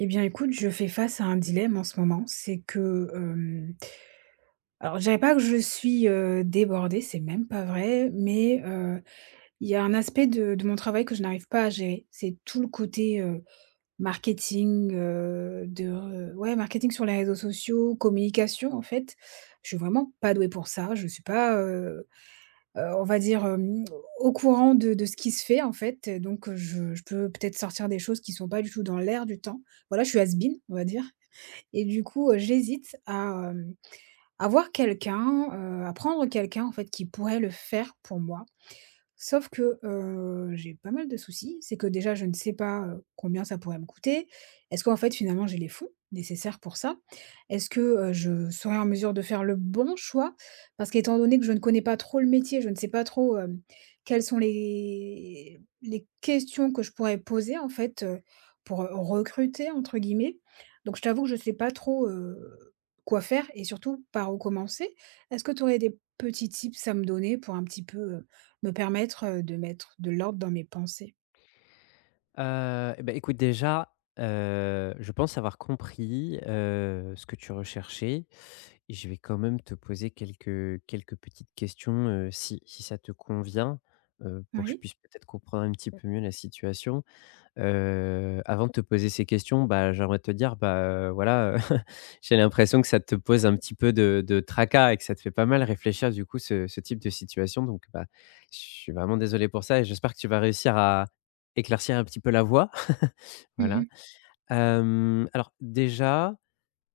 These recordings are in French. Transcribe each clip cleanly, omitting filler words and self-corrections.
Eh bien, écoute, je fais face à un dilemme en ce moment. C'est que, alors je dirais pas que je suis, débordée, c'est même pas vrai, mais, il y a un aspect de mon travail que je n'arrive pas à gérer. C'est tout le côté, marketing, de ouais, marketing sur les réseaux sociaux, communication, en fait. Je suis vraiment pas douée pour ça. Je suis pas, on va dire, au courant de ce qui se fait, en fait, donc, je peux peut-être sortir des choses qui sont pas du tout dans l'air du temps. Voilà, je suis has-been, on va dire. Et du coup, j'hésite à, voir quelqu'un, à prendre quelqu'un en fait qui pourrait le faire pour moi. Sauf que, j'ai pas mal de soucis. C'est que déjà je ne sais pas, combien ça pourrait me coûter. Est-ce qu'en fait finalement j'ai les fonds nécessaires pour ça? Est-ce que, je serai en mesure de faire le bon choix? Parce qu'étant donné que je ne connais pas trop le métier, je ne sais pas trop, quelles sont les questions que je pourrais poser en fait, pour, «recruter» entre guillemets. Donc je t'avoue que je ne sais pas trop, quoi faire et surtout par où commencer. Est-ce que tu aurais des petits tips à me donner pour un petit peu, me permettre, de mettre de l'ordre dans mes pensées. Écoute déjà, je pense avoir compris, ce que tu recherchais et je vais quand même te poser quelques petites questions, si ça te convient, pour que je Oui. puisse peut-être comprendre un petit peu mieux la situation. Avant de te poser ces questions, j'aimerais te dire, heu, voilà, j'ai l'impression que ça te pose un petit peu de tracas et que ça te fait pas mal réfléchir du coup ce type de situation donc je suis vraiment désolé pour ça et j'espère que tu vas réussir à éclaircir un petit peu la voie. Voilà. Mmh. Alors déjà,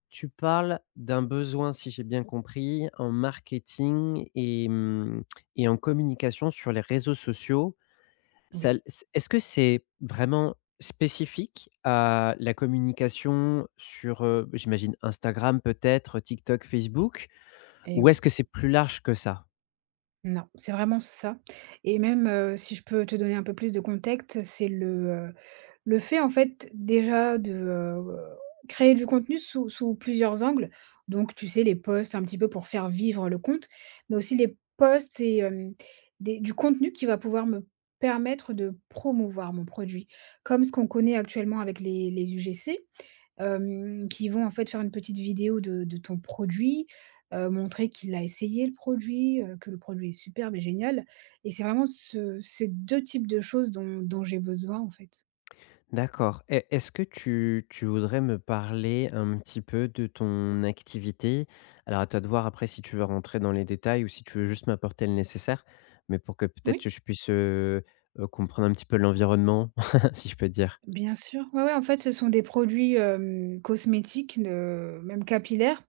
tu parles d'un besoin, si j'ai bien compris, en marketing et et en communication sur les réseaux sociaux. Ça Oui l Est-ce que c'est vraiment spécifique à la communication sur, j'imagine Instagram peut-être, TikTok, Facebook? et Ou est-ce oui. que c'est plus large que ça? Non, c'est vraiment ça et même, si je peux te donner un peu plus de contexte, c'est heu, le fait en fait déjà de, créer du contenu sous plusieurs angles. Donc tu sais les posts un petit peu pour faire vivre le compte, mais aussi les posts et hem, des du contenu qui va pouvoir me permettre de promouvoir mon produit. Comme ce qu'on connaît actuellement avec les UGC , qui vont en fait faire une petite vidéo de ton produit, montrer qu'il a essayé le produit, que le produit est superbe et génial, et c'est vraiment ce ces 2 types de choses dont j'ai besoin en fait. D'accord. Et est-ce que tu voudrais me parler un petit peu de ton activité? Alors, à toi de voir après si tu veux rentrer dans les détails ou si tu veux juste m'apporter le nécessaire, mais pour que peut-être Oui, je puisse, comprendre un petit peu l'environnement, si je peux dire. bien sûr. Ouais, ouais, en fait, ce sont des produits, cosmétiques, même capillaires,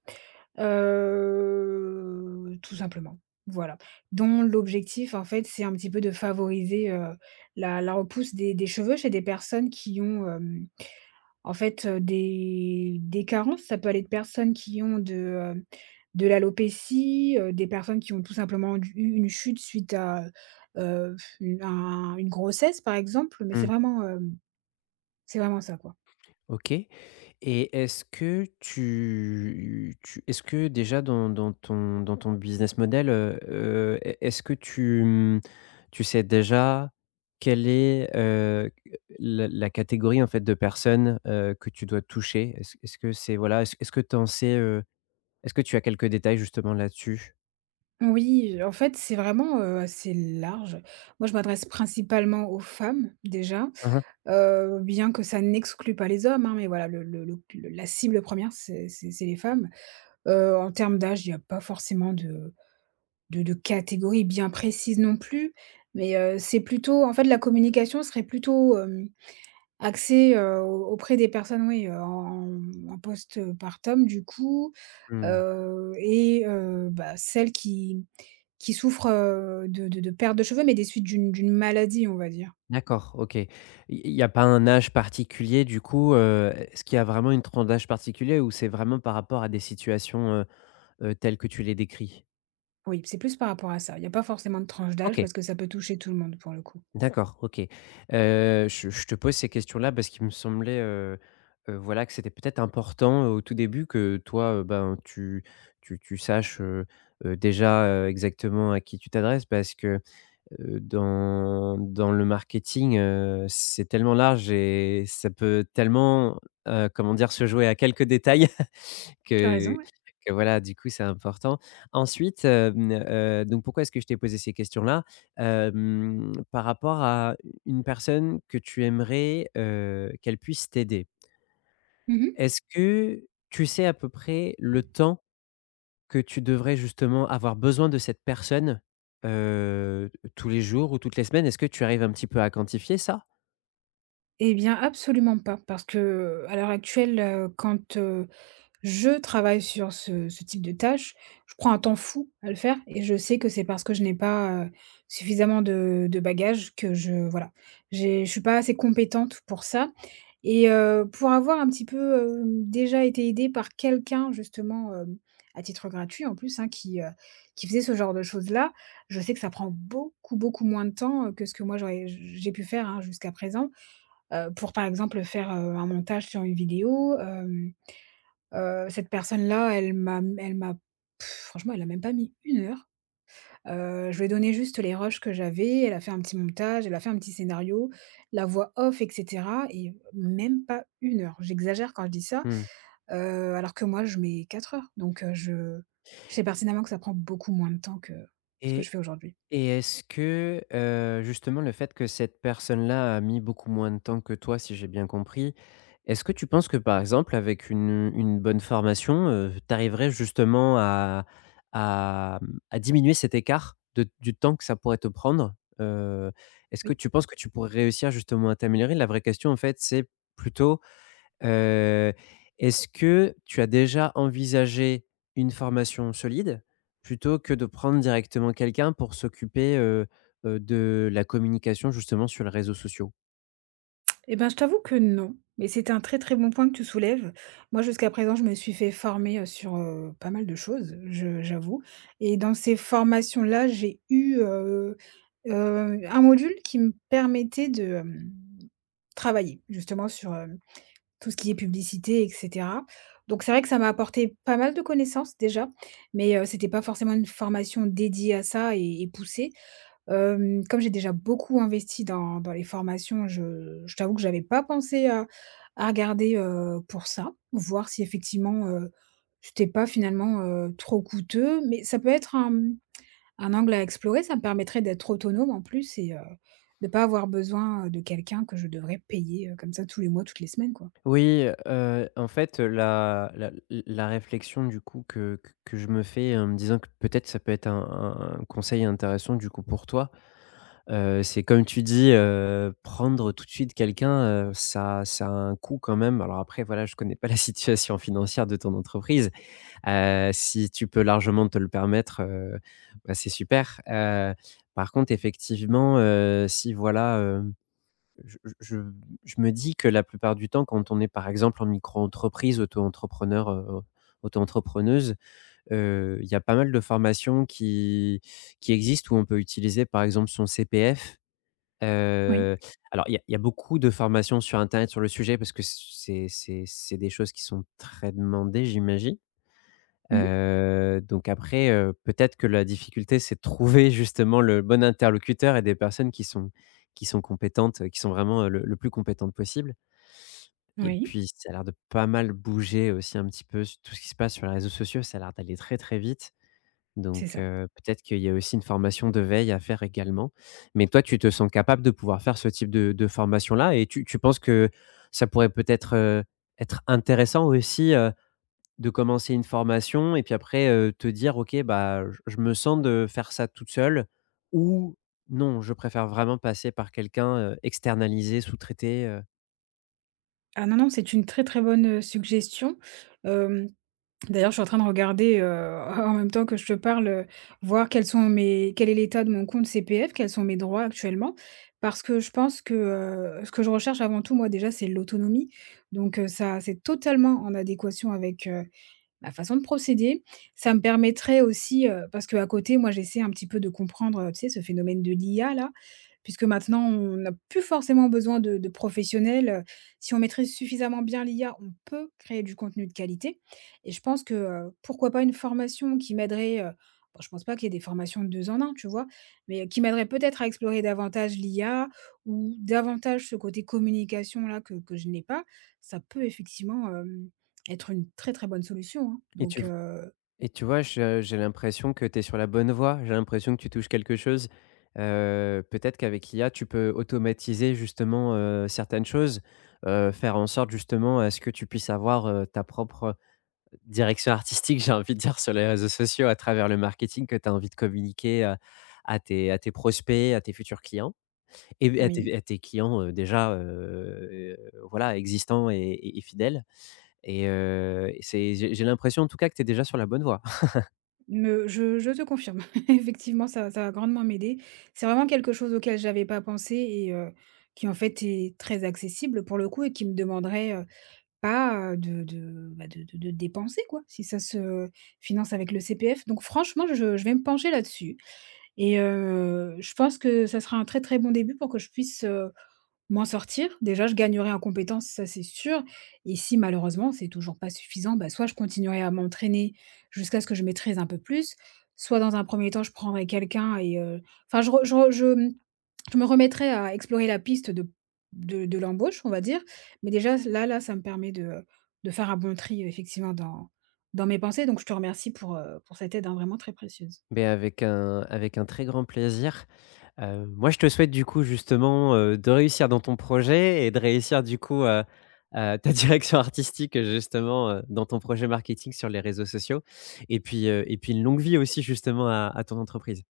tout simplement, voilà, dont l'objectif en fait, c'est un petit peu de favoriser, la repousse des cheveux chez des personnes qui ont, hem En fait, des carences, ça peut aller de personnes qui ont de l'alopécie, des personnes qui ont tout simplement eu une chute suite à, une grossesse par exemple, mais Mmh. C'est vraiment ça quoi. OK. Et est-ce que déjà dans dans ton business model, est-ce que tu, tu sais déjà quelle est, la catégorie en fait de personnes, que tu dois toucher? Est-ce que c'est voilà, est-ce que tu en sais, est-ce que tu as quelques détails justement là-dessus? Oui, en fait, c'est vraiment, assez large. Moi, je m'adresse principalement aux femmes déjà, Mmh mh. Bien que ça n'exclue pas les hommes, hein, mais voilà, le la cible première, c'est les femmes. En termes d'âge, il n'y a pas forcément de catégories bien précises non plus, mais c'est plutôt en fait, la communication serait plutôt, axée, au auprès des personnes, oui, en post-partum du coup, Mmh, et bah, celles qui souffrent, de perte de cheveux, mais des suites d'une maladie, on va dire. d'accord, OK. Il y a pas un âge particulier du coup, est-ce qu'il y a vraiment une tranche d'âge particulier ou c'est vraiment par rapport à des situations, tels que tu les décris? Oui, c'est plus par rapport à ça. Il y a pas forcément de tranche d'âge OK, parce que ça peut toucher tout le monde pour le coup. d'accord, OK. Je te pose ces questions-là parce qu'il me semblait, voilà, que c'était peut-être important, au tout début que toi, tu saches, déjà, exactement à qui tu t'adresses parce que, dans le marketing, c'est tellement large et ça peut tellement, comment dire? Se jouer à quelques détails. Tu as raison, Que ouais. que voilà, du coup, c'est important. Ensuite, donc pourquoi est-ce que je t'ai posé ces questions-là? Par rapport à une personne que tu aimerais, qu'elle puisse t'aider. Mmh. Est-ce que tu sais à peu près le temps que tu devrais justement avoir besoin de cette personne, tous les jours ou toutes les semaines? Est-ce que tu arrives un petit peu à quantifier ça? Eh bien, absolument pas, parce que à l'heure actuelle, quand, je travaille sur ce type de tâche, je prends un temps fou à le faire et je sais que c'est parce que je n'ai pas, suffisamment de bagages que je voilà, j'ai je suis pas assez compétente pour ça, et pour avoir un petit peu, déjà été aidée par quelqu'un justement, à titre gratuit en plus, hein, qui faisait ce genre de choses-là, je sais que ça prend beaucoup, beaucoup moins de temps, que ce que moi j'ai pu faire, hein, jusqu'à présent, pour par exemple faire, un montage sur une vidéo. Cette personne-là, elle m'a pff, franchement, elle a même pas mis 1 heure. Je lui ai donné juste les rushs que j'avais, elle a fait un petit montage, elle a fait un petit scénario, la voix off et cetera, et même pas 1 heure. J'exagère quand je dis ça, Mmh alors que moi je mets 4 heures, donc je sais pertinemment que ça prend beaucoup moins de temps que ce que et je fais aujourd'hui. Et est-ce que, justement le fait que cette personne-là a mis beaucoup moins de temps que toi, si j'ai bien compris, est-ce que tu penses que, par exemple, avec une bonne formation, tu arriverais justement à diminuer cet écart de du temps que ça pourrait te prendre? Est-ce que Oui. tu penses que tu pourrais réussir justement à t'améliorer? La vraie question, en fait, c'est plutôt. Heu, Est-ce que tu as déjà envisagé une formation solide, plutôt que de prendre directement quelqu'un pour s'occuper, de la communication justement sur les réseaux sociaux? Eh ben, je t'avoue que non, mais c'est un très, très bon point que tu soulèves. Moi, jusqu'à présent, je me suis fait former, sur, pas mal de choses, je j'avoue, et dans ces formations-là, j'ai eu, un module qui me permettait de, travailler justement sur, tout ce qui est publicité et cetera. Donc c'est vrai que ça m'a apporté pas mal de connaissances déjà, mais c'était pas forcément une formation dédiée à ça et poussée. Comme j'ai déjà beaucoup investi dans les formations, je t'avoue que j'avais pas pensé à regarder, pour ça. Voir si effectivement, c'était pas finalement, trop coûteux. Mais ça peut être un angle à explorer. Ça me permettrait d'être autonome en plus, et de pas avoir besoin de quelqu'un que je devrais payer, comme ça tous les mois, toutes les semaines, quoi. Oui, en fait, la réflexion du coup que je me fais en me disant que peut-être ça peut être un conseil intéressant du coup pour toi, c'est comme tu dis, prendre tout de suite quelqu'un, ça a un coût quand même. Alors après voilà, je connais pas la situation financière de ton entreprise. Si tu peux largement te le permettre, bah, c'est super. Par contre, effectivement, si voilà, je me dis que la plupart du temps, quand on est, par exemple, en micro-entreprise, auto-entrepreneur, auto-entrepreneuse, il y a pas mal de formations qui existent où on peut utiliser, par exemple, son CPF. Oui. Heu, alors il y a beaucoup de formations sur internet sur le sujet parce que c'est des choses qui sont très demandées, j'imagine. Mmh. Donc après, peut-être que la difficulté, c'est de trouver justement le bon interlocuteur et des personnes qui sont compétentes, qui sont vraiment, le plus compétentes possible et Oui. puis ça a l'air de pas mal bouger aussi un petit peu s tout ce qui se passe sur les réseaux sociaux, ça a l'air d'aller très, très vite C'est donc ça. Peut-être qu'il y a aussi une formation de veille à faire également. Mais toi, tu te sens capable de pouvoir faire ce type de formation-là et tu penses que ça pourrait peut-être, être intéressant aussi, de commencer une formation et puis après, te dire: «OK, bah, je me sens de faire ça toute seule» ou «Non, je préfère vraiment passer par quelqu'un, externaliser, sous traité» Ah non, non, c'est une très, très bonne, suggestion. Hem, d'ailleurs, je suis en train de regarder, en même temps que je te parle, voir quels sont mes quel est l'état de mon compte CPF, quels sont mes droits actuellement. Parce que je pense que, ce que je recherche avant tout, moi, déjà, c'est l'autonomie. Donc, ça c'est totalement en adéquation avec ma façon de procéder. Ça me permettrait aussi, parce qu'à côté, moi, j'essaie un petit peu de comprendre, tu sais, ce phénomène de l'IA-là, puisque maintenant, on n'a plus forcément besoin de professionnels. Si on maîtrise suffisamment bien l'IA, on peut créer du contenu de qualité, et je pense que, pourquoi pas une formation qui m'aiderait, bon, je pense pas qu'il y ait des formations de 2 en un, tu vois? Mais qui m'aiderait peut-être à explorer davantage l'IA ou davantage ce côté communication-là que je n'ai pas. Ça peut effectivement être une très, très bonne solution, hein. et Donc tu et tu vois, je j'ai l'impression que tu es sur la bonne voie. J'ai l'impression que tu touches quelque chose. Peut-être qu'avec l'IA, tu peux automatiser justement, certaines choses, faire en sorte justement à ce que tu puisses avoir, ta propre direction artistique, j'ai envie de dire, sur les réseaux sociaux, à travers le marketing que tu as envie de communiquer, à tes prospects, à tes futurs clients et à tes oui, à tes clients, déjà, voilà, existants et fidèles et c'est j'ai l'impression, en tout cas, que tu es déjà sur la bonne voie. me je te confirme. Effectivement, ça va grandement m'aider. C'est vraiment quelque chose auquel j'avais pas pensé, et qui en fait est très accessible pour le coup et qui me demanderait, pas, bah, de dépenser quoi, si ça se finance avec le CPF. Donc franchement, je vais me pencher là-dessus, et je pense que ça sera un très, très bon début pour que je puisse m'en sortir. Déjà, je gagnerai en compétences, ça c'est sûr, et si malheureusement c'est toujours pas suffisant, bah, soit je continuerai à m'entraîner jusqu'à ce que je maîtrise un peu plus, soit dans un premier temps je prendrai quelqu'un et enfin je re je re je, mmh, je me remettrai à explorer la piste de l'embauche, on va dire, mais déjà là là, ça me permet de faire un bon tri effectivement dans mes pensées, donc je te remercie pour cette aide, hein, vraiment très précieuse. Beh, avec un très grand plaisir. Moi, je te souhaite du coup justement, de réussir dans ton projet et de réussir du coup, ta direction artistique, justement, dans ton projet marketing sur les réseaux sociaux et puis une longue vie aussi justement à ton entreprise.